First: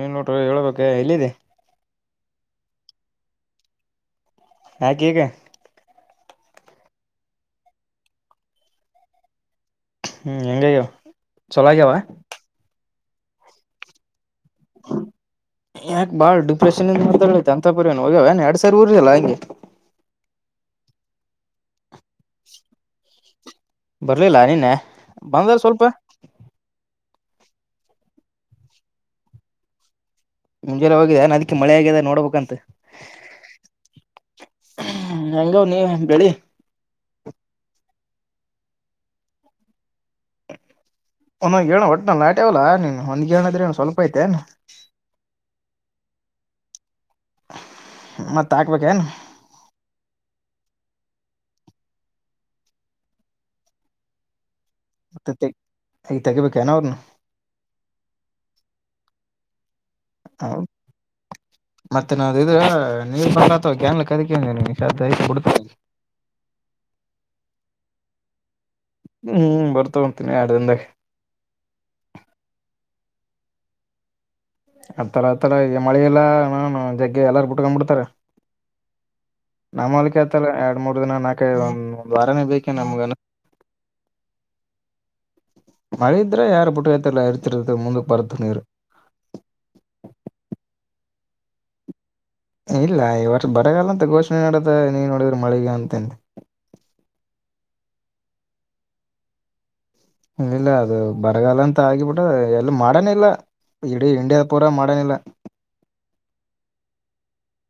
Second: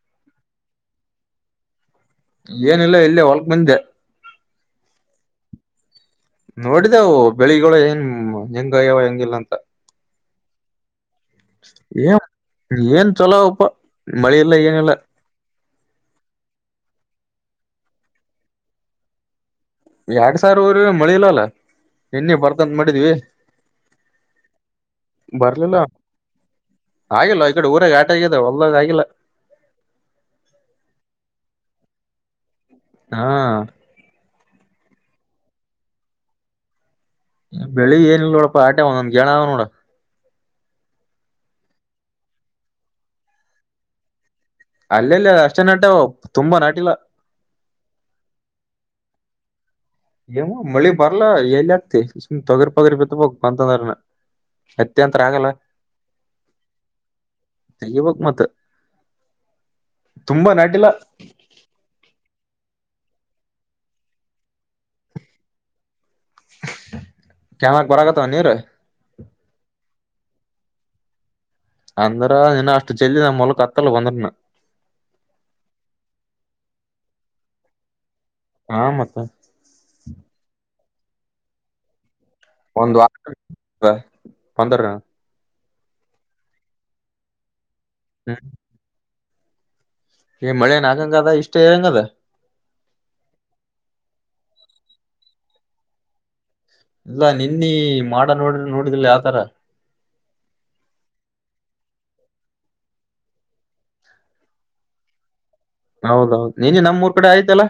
ಏ ನೋಡ ಹೇಳಳ್ಬೇಕ ಎಲ್ಲಿದೆ. ಏನಿಲ್ಲ ಇಲ್ಲಿ ಹೊಳಕ್ ಬಂದಿದ್ದೆ. ಯಾಕೆ ಈಗ. ನೋಡಿದವು ಬೆಳಿಗಳು ಏನ್ ಹೆಂಗಯಾವ ಹೆಂಗಿಲ್ಲ ಅಂತ. ಹ್ಮ್ ಹೆಂಗಗ್ಯಾವು. ಏನ್ ಏನ್ ಚಲೋಪ್ಪ ಮಳಿ ಎಲ್ಲ ಏನೀಲ್ಲ. ಯಾಕೆ ಬಾಳ್ ಡಿಪ್ರೆಷನ್ಯಿಂದ ಅಂತ ಮಾತಾಡ್ತೀನಿ ಅಂತ ಪರಿವ ಹೋಗ್ಯವನ್ ಎರಡ್ ಸಾವರ ಊರಲ್ಲ ಹಂಗೆ. ಯಾರಾಡ್ ಸಾರೀ ಊರು ಮಳಿ ಇಲ್ಲಲ್ಲ. ನೆನ್ನಿ ಬರ್ತಂತ ಮಾಡಿದ್ವಿ ಬರ್ಲಿಲ್ಲ ನಿನ್ನೆ ಬಂದಲ್ ಬರ್ಲಿಲ್ಲ. ಸ್ವಲ್ಪ ಆಗಿಲ್ಲ ಈ ಕಡೆ ಊರಾಗ ಆಟಾಗಿ ಆಗಿದೆ ಹೊಲದಾಲ್ಲಿ ಆಗಿಲ್ಲ ಮುಂಜೆ ಹೋಗಿದ್ದದನೆ ಅದ್ಕ್ಕೆ ಮಳೆ ಆಗಿದೆ ನೋಡ್ಬೇಕ ಅಂತ. ಹಾ ಹೆಂಗ ನೀವ್ ಬೆಳಿ. ಬೆಳಿ ಏಲ್ಲಲ್ ನೋಡಪ್ಪಾ ಆಟೆ ಒಂದೊಂದ್ಗೆೇಳ ನೋಡ. ಒಂದೊ ಹೇಳಣ್ಣ ಒಟ್ಟನ್ಲಿ ನಾಟಿ ಅವಲ್ಲ ನೀನ್ ಒಂದ್ರಣದ್ರೆ ಸ್ವಲ್ಪ ಐತೆೇ. ಅಲ್ಲೆ ಅಲ್ಲಿ ಅಷ್ಟೇ ನಟವು ತುಂಬಾ ನಾಟಿಲ್ಲ. ಮತ್ತತ್ ಹಕ್ಬೇಕ ಏನ್. ಮಳಿ ಬರ್ಲಾ ಎಲ್ಲಿ ಆಗ್ತಿ ಸುಮ್ ತೊಗರಿ ಪೊಗರಿ ಬಿತ್ತಬಬೇಕಕ್ ಬಂತಂದ್ರನ. ಹತ್ತಿ ಅಂತು ಮತ್ತೆ ಆಗಲ್ಲ. ಈಗ ತೆಗಿಬೇಕೇನ ಅವ್ರನು ತೆಗೀಬೇಕು ಮತ್ತ ತುಂಬಾ ನಾಟಿಲ್ಲ. ಮತ್ತೆ ನಾವು ಇದ್ರ ನೀವ ಅವಾ ಗ್ಯಾನ್ಲ್ [unintelligible] ಕ್ಯಾಮರಕ್ ಬರಗತ್ತ ನೀರ. ಹ್ಮ್ ಹ್ಮ್ ಬರ್ತಾವ [unintelligible] ಅಂದ್ರ ಇನ್ ಅಷ್ಟು ಚೆಲ್ಲಿ ನಮ್ಮ ಹೊಲಕ್ಕ ಹತ್ತಲ್ಲ ಬಂದ್ರುನು. ಹತ್ತಲ್ಲ ಹತ್ತಲ್ಲ ಈಗ ಮಳೆಲ್ಲ ಜಗ್ಗೆ ಎಲ್ಲಾರು ಬಿಟ್ಕೊಂಡ್ ಬಿಡ್ತಾರ. ಹಾ ಮತ್ತ ನಮ್ಮ ಹೊಲಕ್ಕ ಹತಲ್ಲ ಎರಡ್ ಮೂರ್ ದಿನ ನಾಕೈದು ಒಂದ ವಾರಾನೇ ಬೇಕು. ಒಂದವರ ಬಂದ್ರುನು. ಮಳೆ ಇದ್ರೆ ಯಾರು ಬಿಟ್ಟೈತಲ್ಲ ಇರ್ತಿರ್ತ ಮುಂದಕ್ ಹ್ಮ್ ಬರತ್ತು ನೀರು. ಈ ಮಳೆನ್ ಆಗಂಗ ಅದ ಇಷ್ಟ್ ಇರಂಗದ. ಇಲ್ಲ ಈ ವರ್ಷ ಬರಗಲ್ಲ ಅಂತ ಘೋಷಣೆ ನಡದ ನೀನ್ ನೋಡಿದ್ರಿ ಮಳಿಗ ಅಂತ. ಇಲ್ಲ ನಿನ್ನ ಮೋಡ ನೋಡ ನೋಡಿದಿಲ್ಲ ಯಾವತರ. ಇಲ್ಲ ಇಲ್ಲ ಅದು ಬರಗಾಲ ಅಂತ ಆಗಿಬಿಟ್ಟ ಎಲ್ಲ ಮಾಡನೆ ಇಲ್ಲ ಇಡೀ ಇಂಡಿಯಾ ಪೂರಾ ಮಾಡ್ಯಾನಿಲ್ಲ. ಹೌದ್ ಹೌದ್ ನಿನ್ನಿ ನಮ್ಮೂರ್ ಕಡೆ ಆಯ್ತಲ್ಲಾ.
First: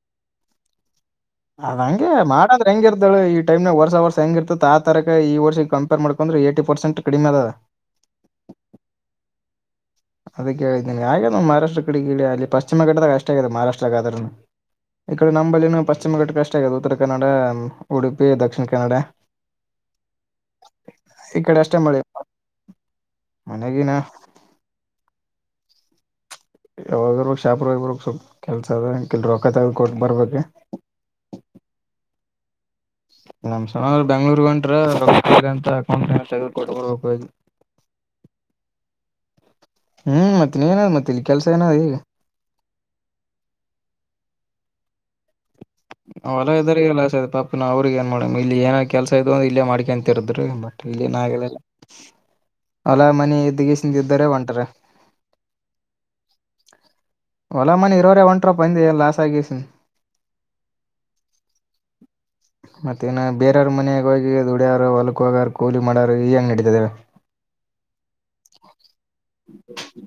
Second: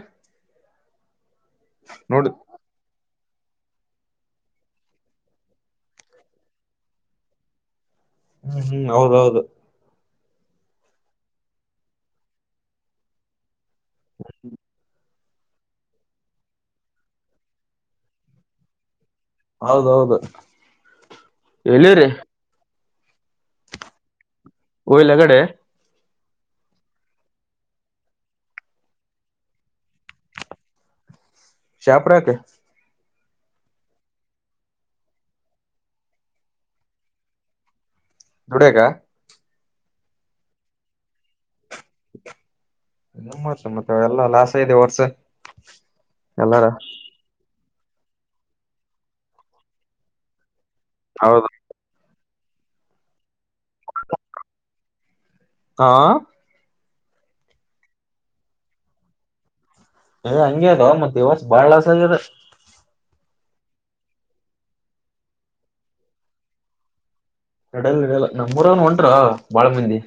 ಅದ ಹಂಗೆ ನೋಡ್ ಮಾಡದ ಹೆಂಗ್ ಇರ್ತಳ ಈ ಟೈಮನ್ಯಾಗ್ ವರ್ಷ ವರ್ಷ ಹೆಂಗಿ ಇರ್ತಿತ್ ಆ ತರಕ ಈ ವರ್ಷಕ್ ಕಂಪೇರ್ ಮಾಡಿಕೊಂಡ್ರ ಏಟಿ ಪರ್ಸೆಂಟ್ ಕಡಿಮೆ ಅದ. ಹ್ಮು ಹ್ಮು ಹೌದ್ ಹೌದ್. ಅದ ಕೇಳಿದ್ದೇನೆ ಹಾಗೆನ್ ಮಹಾರಾಷ್ಟ್ರ ಕಡೆ ಅಲ್ಲಿ ಪಶ್ಚಿಮ ಘಟ್ಟದಾಗ ಅಷ್ಟೇ ಆಗಿದೆ ಮಾರಾಷ್ಟ್ರಗ ಆದ್ರನು. ಈ ಕಡೆ ನಂಬಲ್ಲಿ ನಮ್ಮ ಪಶ್ಚಿಮ ಘಟ್ಟಕ್ಕೆ ಅಷ್ಟ ಆಗದ ಉತ್ತರ ಕನ್ನಡ, ಉಡುಪಿ, ದಕ್ಷಿಣಕನ್ನಡ. ಹೌದೌದು ಈ ಕಡೆ ಅಷ್ಟೇ ಮಳೆ ಎಲ್ಲಿರಿ ಹಂಗಾಗಿನ ಒಯಲಗಡೆ ಯಾವಾಗರ್ ಶಾಪುರ ಹೋಗಿ ಬರೋಗ್ ಸ್ವಪ್ ಕೆಲಸ ಅದ [unintelligible] ರೊಕ್ಕ್ ತಗದ ಕೊಟ್ಟ ಬರ್ಬೇಕ. ಶಾಪರ ಯಾಕ್. [unintelligible] ಬೆಂಗಳೂರಿಗ ಹೊಂಟ್ರ [unintelligible] ದುಡ್ಯಾಕ ಹ ಮತ್ತ ನೀನ ಮತ್ತ ಇಲ್ಲಿ ಕೆಲಸ ಏನದ್ ಈಗ. [unintelligible] ಮತ್ತೆ ಎಲ್ಲಾ ಲಾಸ ಇದೆ ವರ್ಷ. ಹೊಲ ಎಲ್ಲಾರ [unintelligible] ಅವ್ರಿಗೆ ಏನ ಮಾಡಾನಂಗಿಲ್ಲ ಇಲ್ಲಿ ಏನ್ ಕೆಲ್ಸ ಇದ್ದು ಅಂದ್ರ ಇಲ್ಲೇ ಮಾಡಕೊಂತ ಇರುದ್ರಿ ಮ ಇಲ್ಲಿನ ಹೌದ [unintelligible] ಅಲ್ಲ ಮನ್ನಿ ಇದ್ದಗಿಸಿಂದ್ ಇದ್ದಾರ ಒಂಟರ. ಹಾ ಹೊಲ ಮನಿ ಇರೋರೆ ಹೊಂಟಾರಪಾ ಅಂದೆ ಲಾಸ್ ಆಗಿಸಿಂದ್. ಎ ಹಂಗೆ ಅದೊ ಮತ್ತೆ ಈ ವರ್ಷ್ ಬಾಳ್ ಲಸ್ ಆಗ್ಯದ. ಮತ್ತ ಇನ್ನ್ ಬೇರವ್ರ ಮನೇಗಿ ಹೋಗಿ ದುಡ್ಯಾರ ಹೊಲಕ್ ಹೋಗಾರ ಕೂಲಿ ಮಾಡಾರ ಈ ಹೆಂಗ್ ನಡಿತದ್ ಹೇಳ್. ನಡ್ಯಲ್ಲ ನಡ್ಯಲ್ಲ ನಮ್ಮ್ಊರನ್ ಒಂಟ್ರ ಬಾಳ ಮಂದಿ.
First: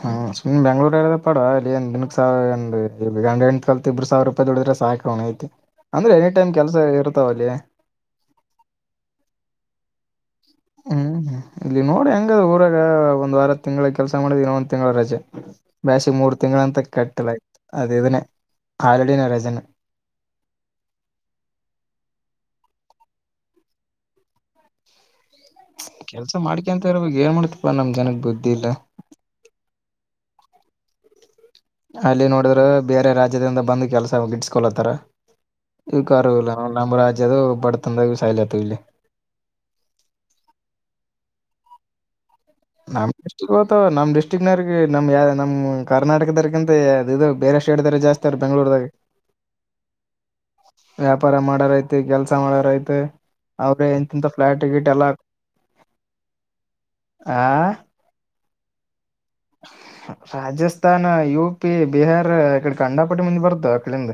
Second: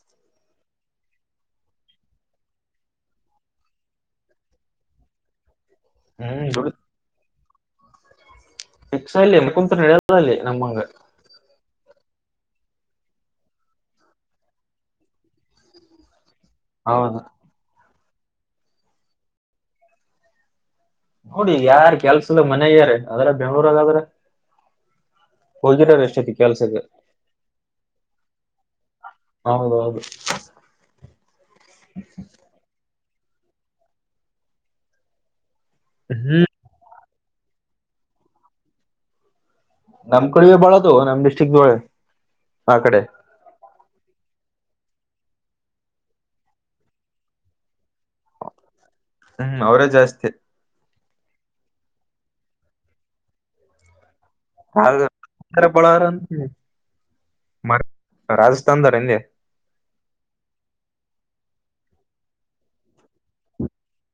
ಹಾ [unintelligible] ಬೆಂಗ್ಳೂರ [unintelligible] ಡ ಅಲ್ಲಿಂದ ದಿನಕ್ ಸಾವರ್ [unintelligible] ಸಾವಿರ ರೂಪಾಯಿ ದುಡಿದ್ರ ಸಾಕ ಅವಣ್ ಐತಿ. ಅಂದ್ರೆ ಎನಿ ಹ್ಮ್ ಟೈಮ್ ದುಡ್ ಕೆಲ್ಸ ಇರ್ತಾವ ಅಲ್ಲಿ. ಫಿಕ್ಸ್ ಅಲ್ಲಿ [unintelligible] ಅಲ್ಲಿ ನಮ್ಮಂಗ. ಹ್ಮು ಇಲ್ಲಿ ನೋಡಿ ಹೆಂಗದ್ ಊರಾಗ ಒಂದ್ ವಾರ ತಿಂಗ್ಳ್ ಕೆಲ್ಸ ಮಾಡಿದ ಇನ್ನ ಒಂದ್ ತಿಂಗಳ ರಜಾ. ಬ್ಯಾಸಿಗ್ ಮೂರು ತಿಂಗಳಂತ ಹೌದು ಕಟ್ಟಲಯ್ತು ಅದ ಇದನ್ನೇ ಹಾಲಿಡೇನ್ ರಜಾನೆ. ಹೋಗಿ ಯಾರ್ ಕೆಲ್ಸದ ಮನೆ ಯಾರ ಅದ್ರ ಬೆಂಗ್ಳೂರಾಗ ಆದ್ರ ಹೋಗಿರೋರು ಎಷ್ಟೈತಿ ಕೆಲ್ಸ ಕೆಲ್ಸಕ್ಕೆ ಮಾಡಕೆಂತ ಇರ್ಬೇಕ್ ಏನ್ ಮಾಡ್ತಿಪಾ ನಮ್ ಜನಗ್ ಬುದ್ಧಿಲ್ಲ. ಹೌದ್ ಹೌದು. ಅಲ್ಲಿ ನೋಡಿದ್ರ ಬೇರೆ ರಾಜ್ಯದಿಂದ ಬಂದ ಕೆಲಸ ಗಿಡ್ಸ್ಕೊಲತ್ತಾರ ಇ ಕಾರು ಹ್ಮ್ ಇಲ್ಲ. ನಮ್ಮ್ ರಾಜ್ಯದು ಬಡ್ತನದಾಗ ಸಾಯಲಾತಾವ್ ಇಲ್ಲಿ. ನಮ್ ಕಡಿವೇ ಬಾಳ್ ಆದುವೋ ನಮ್ ಡಿಸ್ಟ್ರಿಕ್ ಒಳಗ. ನಮ್ಮ್ [unintelligible] ಗೊತ್ತೋ ನಮ್ ಡಿಸ್ಟ್ರಿಕನ್ಯಾಯರಿಗಿ ನಮ್ ಯ ಕರ್ನಾಟಕದರ್ಗಿಂತೆ ಅದ್ ಇದು ಬೇರೆ ಸ್ಟೇಟ್ ದಾವ್ರೆ ಜಾಸ್ [unintelligible] ಬೆಂಗಳೂರದಾಗ. ಹ್ಮು ಅವರೇ ಜಾಸ್ತಿ. ವ್ಯಾಪಾರ ಮಾಡಾರ ಆಯ್ತ್ ಕೆಲ್ಸ ಮಾಡಾರ ಆಯ್ತ್ ಅವ್ರೆ ಎಂತಿಂತ ಫ್ಲಾಟ್ ಗಿಟ್ ಎಲ್ಲ [unintelligible] ಆ ರಾಜಸ್ಥಾನದಾವರ್ ಅಂದೆ. ರಾಜಸ್ಥಾನ, ಯು-ಪಿ, ಬಿಹಾರ ಈಕಡೆ ಕಂಡಾಪಟಿ ಮಂದಿ ಬರ್ತ ಆಕಡಿಂದ.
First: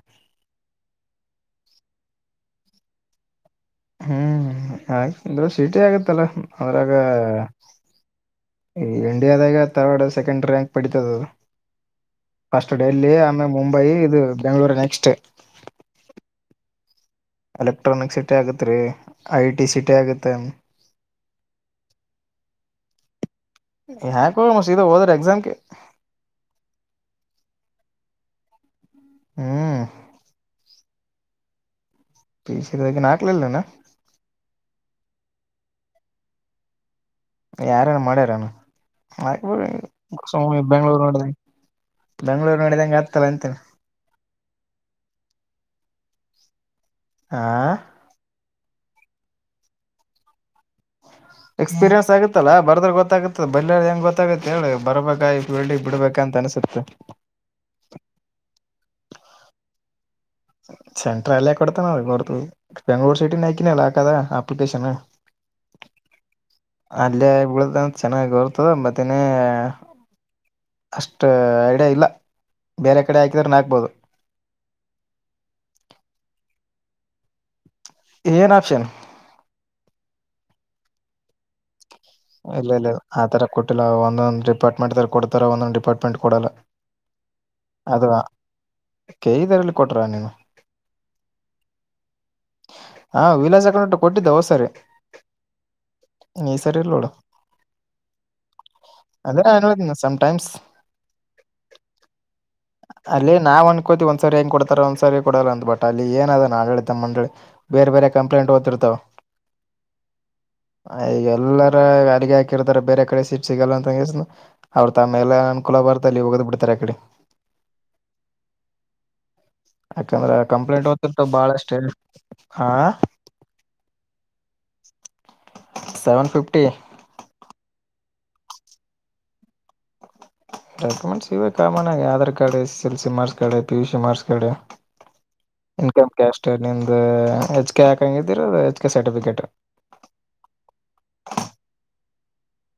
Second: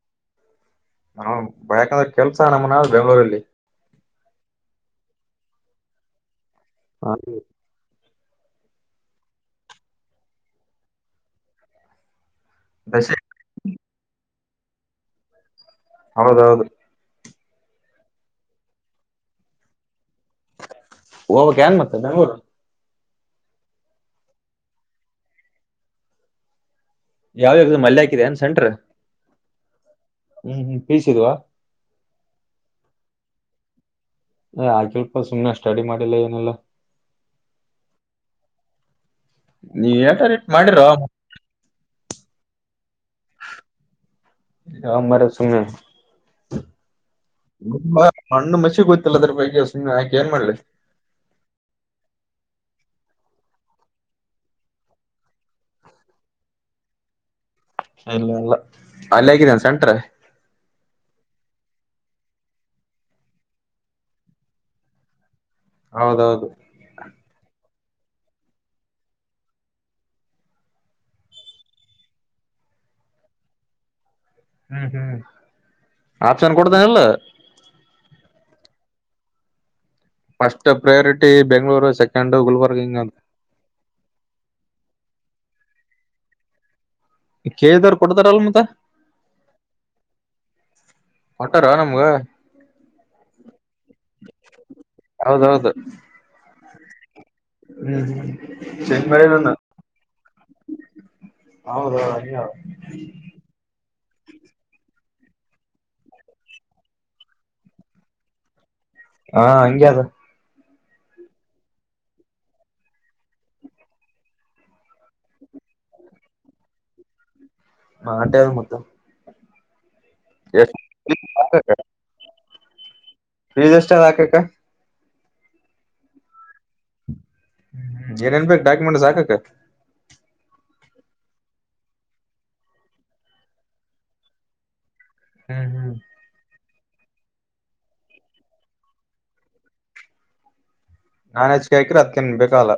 ಹಾ ಬೇಕಾದ್ರ ಕೆಲ್ಸ ನಮ್ಮನ ಬೆಂಗಳೂರಲ್ಲಿ. ಹ್ಮು ಹಾಗ ಅಂದ್ರ ಸೀಟಿ ಆಗತ್ತಲ್ಲ ಅದ್ರಾಗ ಅ ಈ ಇಂಡಿಯಾದಾಗ ಥರ್ಡ್ ಸೆಕೆಂಡ್ ರ್ಯಾಂಕ್ ಪಡಿತದದು. ಫಸ್ಟ್ ಡೆಲ್ಲಿ ದಶೆ ಆಮೇಲೆ ಮುಂಬೈ ಇದು ಬೆಂಗ್ಗಳೂರು ನೆಕ್ಸ್ಟ್. ಹೌದೌದು. ಎಲೆಕ್ಟ್ರಾನಿಕ್ ಸಿಟಿ ಆಗತ್ತೆ ರೀ ಐ ಟಿ ಸಿಟಿ ಆಗುತ್ತೆ. ಹೋಗವಕ್ ಏನ್ ಮತ್ತ ಬೆಂಗಳೂರು. ಯಾಕ ಹೋಗ ಮದಾ ಹೋದ್ರ ಎಕ್ಸಾಮ್ಗೆ. ಯಾವದ ಎಕ್ಸಾಮ್ ಅಲೆ ಹಾಕಿದ್ಯಾ ಸೆಂಟರ. ಹ್ಮ್ ಹ್ಮ್ ಹ್ಮ್ ಪೀಸಿದ ಪದ ನಾಕಲಲ್ಲ [inaudible] ಆಕೆಲ್ಪ ಸುಮನೆ ಸ್ಟಡಿ ಮಾಡಿಲ್ಲ ಏನೆಲ್ಲಾ. ಯಾರೇನು ಮಾಡ್ಯಾರನು ನೀವ್ ಬೆಂಗ್ಗಳೂರು ಏಟಾರ ಇಟ್ ಮಾಡಿರೋ ಸುಮ್ಮ್ನೆ ನೋಡ. ಬೆಂಗಳೂರು ನಡಿದಂಗೆ ಆಗ್ತಲ್ಲ ಅಂತೇನೆ. ಹ ಮಾರ ಸಂಗ ಆ [inaudible] ಮಣ್ಣು ಮಸಿ ಗೊತ್ತಿಲ್ಲದ ಬಗ್ಗೆ ಹಾಕೆ ಏನ್ ಮಾಡಲ್ಲಿ. ಎಕ್ಸ್ಪೀರಿಯನ್ಸ್ ಆಗತ್ತಲ್ಲ ಬರದ್ರೆ ಗೊತ್ತಾಗತ್ತೆ ಬರಲಿ ಹೆಂಗ ಗೊತ್ತಾಗತ್ತೆ ಹೇಳಿ ಬರ್ಬೇಕಳ್ಳಿ ಬಿಡ್ಬೇಕ ಅಂತ ಅನ್ಸುತ್ತೆ. ಹ ಇಲ್ಲ ಎಲ್ಲ ಅಲ್ಲಿ ಹೇಗಿದೆ ಅಂತೆ ಸೆಂಟ್ರ. ಸೆಂಟ್ರ ಎಲ್ಲೇ ಕೊಡ್ತಾನ ಅ ಕೊಡ್ತ. ಬೆಂಗ್ಳೂರು ಸಿಟಿ ನೈಕನಲ್ಲಾ ಕದಾ ಅಪ್ಲಿಕೇಶನ್. ಹೌದೌದು ಅಲ್ಲೇ ಬಿಳ್ದಂತ ಚೆನ್ನಾಗ್ ಬರ್ತದ ಮತ್ತೇನೇ. ಅಷ್ಟು ಐಡಿಯಾ ಇಲ್ಲ ಬೇರೆ ಕಡೆ ಹಾಕಿದ್ರ ಹಾಕ್ಬೋದು. ಹ್ಮ್ ಹ್ಮ್ ಆಪ್ಷನ್ ಕೊಡ್ತೇನಲ್. ಏನ್ option? First priority Bengaluru second ಇಲ್ಲ ಗುಲ್ಬರ್ಗ್ ಇಲ್ಲ ಹಿಂಗ ಅಂತ. ಆ ತರ ಕೊಟ್ಟಿಲ್ಲ ಒಂದೊಂದು ಡಿಪಾರ್ಟ್ಮೆಂಟ್ ಕೊಡ್ತಾರೆ ಒಂದೊಂದು ಡಿಪಾರ್ಟ್ಮೆಂಟ್ ಕೊಡಲ್ಲ. ಕೇಳಿದವ್ರು ಅದು ಕೊಡ್ತಾರಲ್ ಮತ್ತ ಕೆ. ಇ. ಬಿ ಇದರಲ್ಲಿ ಕೊಟ್ರ ನೀನು. ಕೋಟ್ಟಾರ ನಮ್ಗ. ಹಾ ವಿಲೇಜ್ ಅಕೌಂಟ್ ಕೊಟ್ಟಿದ್ದ ಹೋ ಸರಿ ಹೌದೌದು ಈ ಸರಿ ಇಲ್ಲ ನೋಡ. ಹ್ಮ ಅದೇ ಚೆನ್ಮಂದ ನಾನ್ ಹೇಳಿದ್ನ ಸಮ್ ಟೈಮ್ಸ್ [inaudible] ಹೌದ ಅಯಯ ತಿ ಒಂದ್ ಸರಿ ಹೆಂಗ್ ಕೊಡ್ತಾರ ಒಂದ್ ಸರಿ ಕೊಡಲ್ಲ ಅ ಬಟ್ ಅಲ್ಲಿ ಏನದ ಆಡಳಿತಮ್ಮ ಮಂಡಳಿ. ಬೇರೆ ಬೇರೆ ಕಂಪ್ಲೇಂಟ್ ಓತ್ತತಿರ್ತಾವ. ಹಾ ಹಂಗೆ ಅದು. ಈಗ ಎಲ್ಲಾರ ಅಲ್ಲಿಗೆ ಹಾಕಿರ್ತಾರ ಬೇರೆ ಕಡೆ ಸೀಟ್ ಸಿಗಲ್ಲ ಅಂತನ. ಅವ್ರ ತ ಮೇಲೆ ಅನುಕೂಲ ಬರ್ತ ಅ ಇಲ್ಲಿ ಹೋಗದ್ ಬಿಡ್ತಾರೆ ಆಕಡೆ. ಮಾಡಂಟದು ಮತ್ತ. ಯಾಕಂದ್ರೆ ಎಷ್ಟ್ ಕಂಪ್ಲೇಂಟ್ ಓ್ತತ ಬಾಳಷ್ಟೇ ಹ.. ಫೀಜ್ ಎಷ್ಟ ಅದ ಹಾಕಕ ಸೆವೆನ್ ಫಿಫ್ಟಿ. ಏನ್ ಏನ್ ಬೇಕು ಡಾಕ್ಯುಮೆಂಟ್ಸ್ ಹಾಕಕ್. ಡಾಕ್ಯುಮೆಂಟ್ಸ್ ಇವೆ ಕಾಮನ್ ಆಗಿ Aadhaar card S S L C marks ಕಾಡ ಪಿ ಯು ಸಿ ಮಾರ್ಕ್ಸ್ ಕಾಡ. ಹ್ಮ್ ಹ್ಮ್ ಇನ್ಕಮ್ ಕ್ಯಾಸ್ಟ್ ನಿಮ್ದ ಹೆಚ್ ಕೆ ಹಾಕಂಗಿದ್ದೀರ ಹೆಚ್ ಕೆ ಸರ್ಟಿಫಿಕೇಟ್. ನಾನ್ ಅಜ್ಕ ಹಕ್ರೆ ಅದ್ಕನ್ ಬೇಕಲ್ಲ.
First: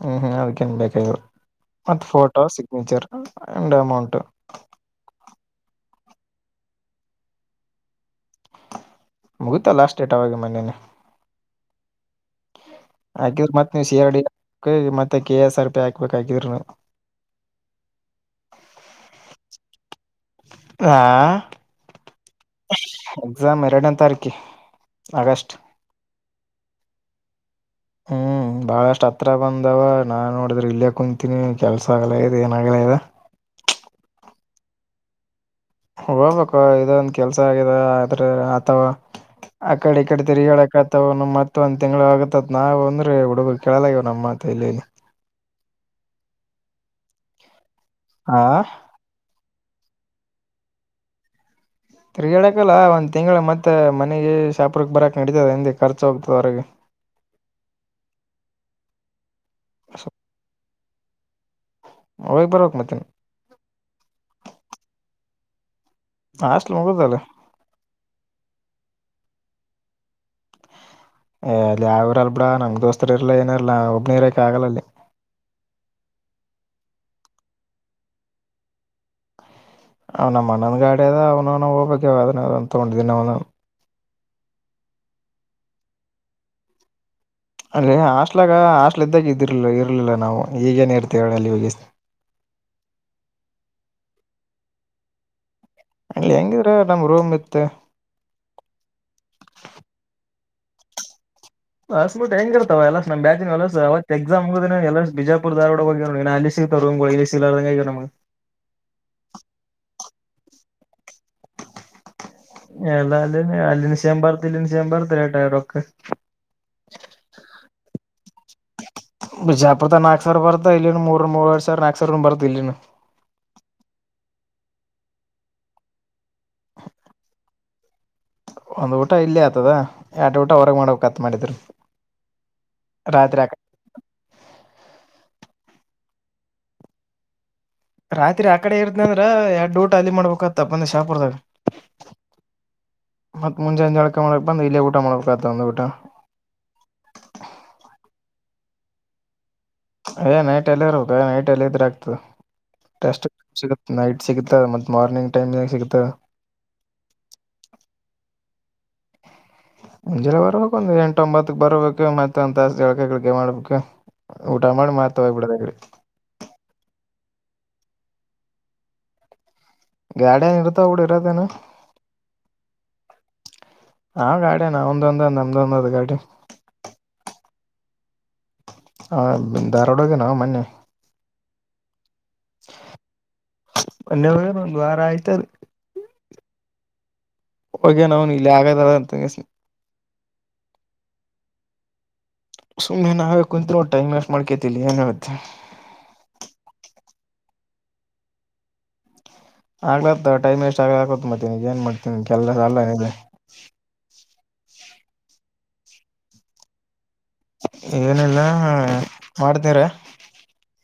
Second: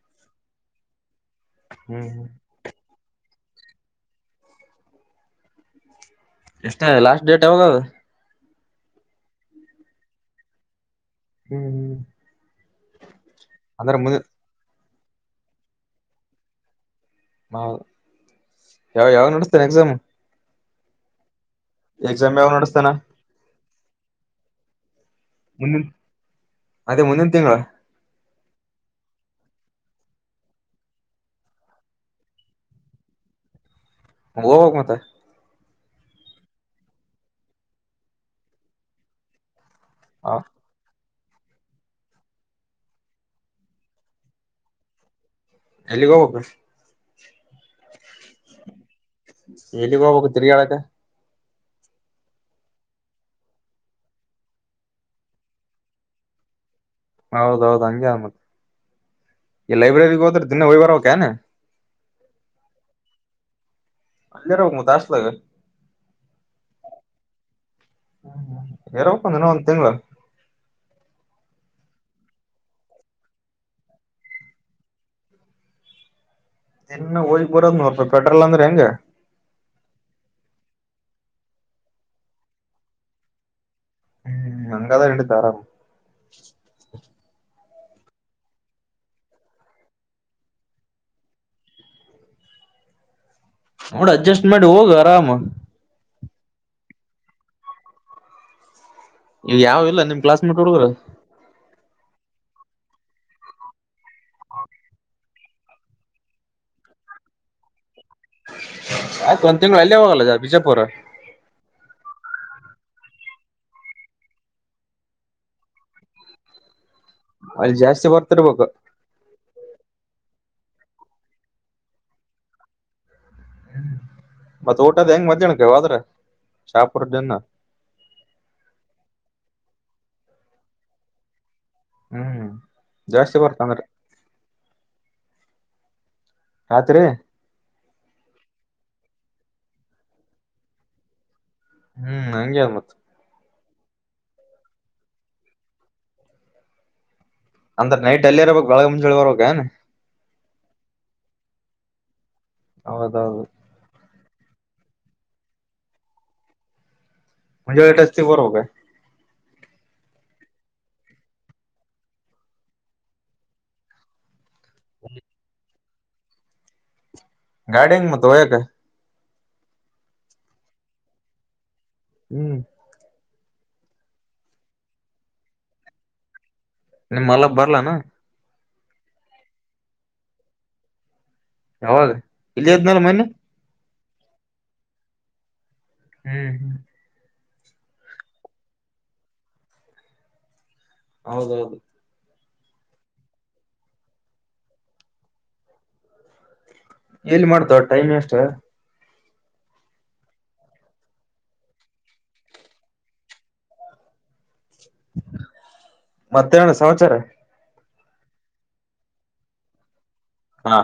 ಹ್ಮ್, ಹ್ಮ ಅದಕ್ಕೇ ನ್ ಬೇಕಾಗಿಲ್ಲಾ ಮತ್ತ ಹ್ಮ್ ಹ್ಮ್ ಫೋಟೋ ಸಿಗ್ನೇಚರ್ ಎಂಡ್ ಅಮೌಂಟ್. ಎಷ್ಟೇ ಲಾಸ್ಟ್ ಡೇಟ್ ಯಾವಾಗದು? ಮುಗಿತಾ ಲಾಸ್ಟ್ ಡೇಟ್ ಆವಾಗೆ ಮೊನ್ನೆನೇ. ಹ್ಮ್, ಹ್ಮ್ ಹಾಕಿದ್ರ ಮತ್ತ್ ನೀವು ಸಿ ಅಂದ್ರೆ ಆರ್ ಮುಂದೆ ಡಿ ಹಾ ಮತ್ತೆ ಕೆ ಎಸ್ ಆರ್ ಪಿ ಹಾಕ್ಬೇಕ ಹಾಕಿದ್ರುನು. ಹ ಯಾವ ಯಾವಗ ನಡೆಸ್ತಾರೆ ಎಕ್ಸಾಮ್? ಆಹಾ,, ಎಕ್ಸಾಮ್ ಯಾವಗ ನಡಸ್ತಾನ ಎಕ್ಸಾಮ್ ಎರಡನೇ ತಾರೀಕು ಆಗಸ್ಟ್ ಹ್ಮ್, ಅದೇ ಮುಂದಿನ ತಿಂಗಳ ಹ್ಮ್, ಬಾಳಷ್ಟ್ ಹತ್ರ ಬಂದವ ನಾನ್ ನೋಡಿದ್ರೆ ಇಲ್ಲೇ ಕುಂತಿನಿ ಕೆಲ್ಸ ಆಗಲ್ಲ ಅಗದ್ ಏನ ಆಗಲ್ಲ ಆಗ್ಯದ. ಹೋಗ್ಬೇಕ ಮತ್ತ ಹೋಗ್ಬೇಕು ಇದೊಂದ ಕೆಲ್ಸ ಆಗಿದೆ ಆದ್ರೆ ಅಥವಾ. ಆ ಕಡೆ ಈ ಕಡೆ ತಿರುಗ್ಯಾಡಾಕ ಆಗತ್- ಮ ಮತ್ತ ಒಂದ್ ತಿಂಗಳು ಆಗತ್ಅಂತ ನಾವು ಅಂದ್ರೆ ಹುಡುಗರು ಕೇಳಲ್ಆಗ್ಯಾವ ನಮ್ಮ ಮಾತ ಎಲ್ಲೆಲ್ಲಿ. ಎಲಿಗೋಗಬೇಕು? ಹಾ, ಎಲ್ಲಿಗೆ ಹೋಗಬೇಕು ತಿರಿಗ್ಯಾಡಾಕ. ತಿರ್ಗಾಡಕಲ್ಲ ಒಂದ ತಿಂಗಳ ಮತ್ತೆ ಮನೆಗೆ ಶಾಪೂರಕ ಬರಕ್ ನಡತದೆ ಅಂದೆ ಖರ್ಚು ಹೋಗ್ತದ ಹೊರಗ. ಹೌದೌದು! ಹಂಗೆ ಆದ ಮತ್ ಈ ಲೈಬ್ರರಿಗೆ ಹೋದ್ರೆ ದಿನ ಹೋಗ ಬರಬೇಕನೆ ಹೋಗ್ ಬರ್ಬೇಕು ಮತ್ತೇ. ಇಲ್ಲೆ ಇರು ಮತ್ತ ಹಾಸ್ಟೆಲಾದಾಗ. ಹಾಸ್ಟೆಲ್ ಹೋಗಲಾ ಹ್ಮ, ಇರಬೇಕಲ ಇನ್ನಾ ಒಂದ ತಿಂಗಳ ಏ ಅಲ್ಲಿ ಯಾರ ಇರ ಅಲ್ ಬಿಡಾ ಅಣ್ಣ ನಮ್ ದೋಸ್ತರ್ ಇರಲ್ಲಾ ಏನ ಇರಲ್ಲಾ ಒಬ್ಬನ ಇರಕ ಆಗಲ್ಲ ಅಲ್ಲಿ. ದಿನ್ನ ಹೋಗಿ ಬರೋದುಪೆಟ್ರೋಲ್ ಅಂದ್ರ ಹೆಂಗ. ಅವ್ನ ನಮ್ಮ ಅಣ್ಣಂದ ಗಾಡಿ ಅದ ಅವ್ನು ನವುನ [unintelligible] ಹೋಗಬೇಕಾವ ಅದ ತಗೊಂಡಿದಿನಿ ಅವನು ಹ್ಮ್, ಅಂಗಾದರ ನೆಡಿತಾದ ಆರಾಮ. ಅಂದರೆ ಹಾಸ್ಟ್ ಗ ಹಾಸ್ಲ್ ಇದ್ದಾಗ ಇದಿರಲಿಲ್ಲ ಇರಲಿಲ್ಲಾ ನಾವು. ಈಗೇನ ಇರ್ತೀವಿ ಹೇಳ ಅಲ್ಲಿ ಹೋಗೇಸಿಂದ. ನೋಡ ಅಡ್ಜಸ್ಟ್ಮೆಂಟ್ ಮಾಡಿಹೋಗು ಆರಾಮ. ಅಲ್ಲಿ ಹೆಂಗಿದ್ರ ನಮ್ ರೂಮ್ ಇತ್ತ. ಗ ಯಾವ ಇಲ್ಲ ಏನ್ ನಿಮ್ ಕ್ಲಾಸಮೇಟ್ ಹುಡುಗರು. ಕ್ಲಾಸಮೇಟ್ ಹೆಂಗ ಇರ್ತಾವ ಎಲ್ಲಸು ನಮ ಬ್ಯಾಚ್ನಿವು ಎಲ್ಲಸು ಅವತ್ ಎಕ್ಸಾಮ್ ಹೋಗುದ ಎಲ್ಲ ಬಿಜಾಪುರ ಧಾರ್ವಾಡ ಹೋಗ್ಯಾರ್ ಇನ್ ಅಲ್ಲಿಸು ಸಿಗ್ತಾವ ರೂಮಗಳು ಎಲ್ಲಿ ಸಿಗಲರದಂಗ ಆಗ್ಯಾವ ನಮಗ. ಆಯ್ತು ಒಂದ್ ತಿಂಗಳು ಅಲ್ಲೆ ಹೋಗಲ್ಲ ಬಿಜಾಪುರ. ಎಲ್ಲ ಅಲ್ಲಿ ಅಲ್ಲಿನು ಸೇಮ್ ಬರತ್ ಇಲ್ಲಿನು ಬರ್ತ ರೇಟ ರೊಕ್ಕ. ಅಲ್ಲಿ ಜಾಸ್ತಿ ಬರ್ತಿರ್ಬೇಕು. ಬಿಜಾಪುರ ದಾಗ್ ನಾಕ್ಸಾವಿರ್ ಬರತ ಇಲ್ಲಿನ್ನು. ಮೂರು ಮೂರು ವರಿ ಸಾವಿರ ನಾಕಸಾವಿರು ಬರತ ಇಲ್ಲಿನ್ನು. ಮತ್ತ್ ಊಟಅದ್ಹೆಂಗ್ ಮಧ್ಯಾಹನಕ ಹೋದ್ರ ಶಾಪುರ ದಿನ್ನಾ. ಒಂದ್ ಊಟ ಇಲ್ಲಿ ಆಗ್ತದ ಎರಡು ಊಟ ಹೊರಗ್ ಮಾಡಬೇಕಾಗತ್ ಮಾಡಿದ್ರ. ಹ್ಮ್, ಜಾಸ್ತಿ ಬರ್ತ ಅಂದ್ರ ರಾತ್ರಿ ರಾತ್ರಿ ಆ ಕಡೆ ಇರ್ತನ ಅಂದ್ರ ಎರಡು ಊಟ ಅಲ್ಲಿ ಮಾಡ್ಬೇಕತ್ತದ ಶಾಪರ್ದಾಗ. ಹ್ಮ್, ಹಂಗೆ ಆದ ಮತ್ತ- ಮತ್ ಮುಂಜನೆ ಜಳಕ ಮಾಡಕ್ ಬಂದ ಇಲ್ಲೆ ಊಟ ಮಾಡಬೇಕ ಆತ ಒಂದು ಊಟ. ಅಂದ್ರ ನೈಟ್ ಅಲ್ಲಿ ಇರಬೇಕ ಬೆಳಗ ಮುಂಜಾನೆ ಬರ್ಬೇಕಾ ಏನ್. ಏ ನೈಟ್ ಎಲ್ಲಿ ಇರ್ಬೇಕು ನೈಟ್ ಎಲ್ಲಿ ಇದ್ರೆ ಆಗ್ತದೆ ಟೆಸ್ಟ್. ಹೌದೌದು ನೈಟ್ ಸಿಗುತ್ತ ಮತ್ತ ಮಾರ್ನಿಂಗ್ ಟೈಮನ್ಯಾಗ ಸಿಗತದ್ದೆ. ಮುಂಜಾನೆ ಎಷ್ಟೊತ್ತಿಗೆ ಬರಬೇಕು. ಮುಂಜೆಲೆ ಬರ್ಬೇಕ್ ಒಂದ್ ಎಂಟು ಒಂಬತ್ತಕ್ ಬರ್ಬೇಕು ಮತ್ತೆ ಒಂದ ತಾಸ ಜಳಕ ಕಿಳಗ ಮಾಡ್ಬೇಕು. ಊಟ ಮಾಡಿ ಮತ್ ಹೋಗ ಬಿಡದ ಆಕಡೆ ಗಾಡಿ ಹೆಂಗ್ ಮತ್ತೆ ವಯೋಕ್ಕೆ ಗಾಡಿಯಏನ್ ಇರ್ತಾವ ಬಿಡು ಇರೋದೇನ. ಹ್ಮ್. ಹಾ ಗಾಡಿಯನಾ ಅವಂದು ಒಂದ ಅದ ನಮ್ದ್ ಒಂದು ಅದ ಗಾಡಿ. ನಿಮ್ಮ ಮಲಪ್ಪ ಬರ್ಲಲೇನು. ಹಾ ಧಾರವಾಡ ಹೋಗ್ಯಾನ ಮೊನ್ನೆ. ಯಾವಾಗ ಇಲ್ಲೇ ಇದ್ನಾಲ್ಲ ಮೊನ್ನೆ. ಮನ್ನೆ ಹೋಗ್ಯಾನ ಒಂದು ವಾರ ಆಯ್ತ. ಹ್ಮ್ ಹ್ಮ್ ಹೋಗ್ಯನ ಅವ್ನ ಇಲ್ಲಿ ಆಗದಾರ ಅಂತಂಗಿಸನ. ಹೌದೌದು. ಸುಮ್ಮನೆ ನಾವೇ ಕುಂತ್ ಟೈಮನ್ವೆಸ್ಟ್ ಮಾಡಕೇತಿ ಏನೆ. ಎಲ್ಲಿ ಮಾಡ್ತಾವ ಟೈಮ್ ವೆಸ್ಟ್. ಆಗ್ಲತ್ ಟೈಮ್ ವೇಸ್ಟ್ ಆಗ್ಲತ ಮತ್ತೆ ನೀಗ ಏನ್ ಮಾಡ್ತೀನಿ ಕೆಲ್ಲಸ ಅಲ್ಲ. ಮತ್ತೆ ಏನಣ್ಣ ಸಮಾಚಾರ. ಏನಿಲ್ಲ ಮಾಡ್ತನೀರು. ಹ್ಮ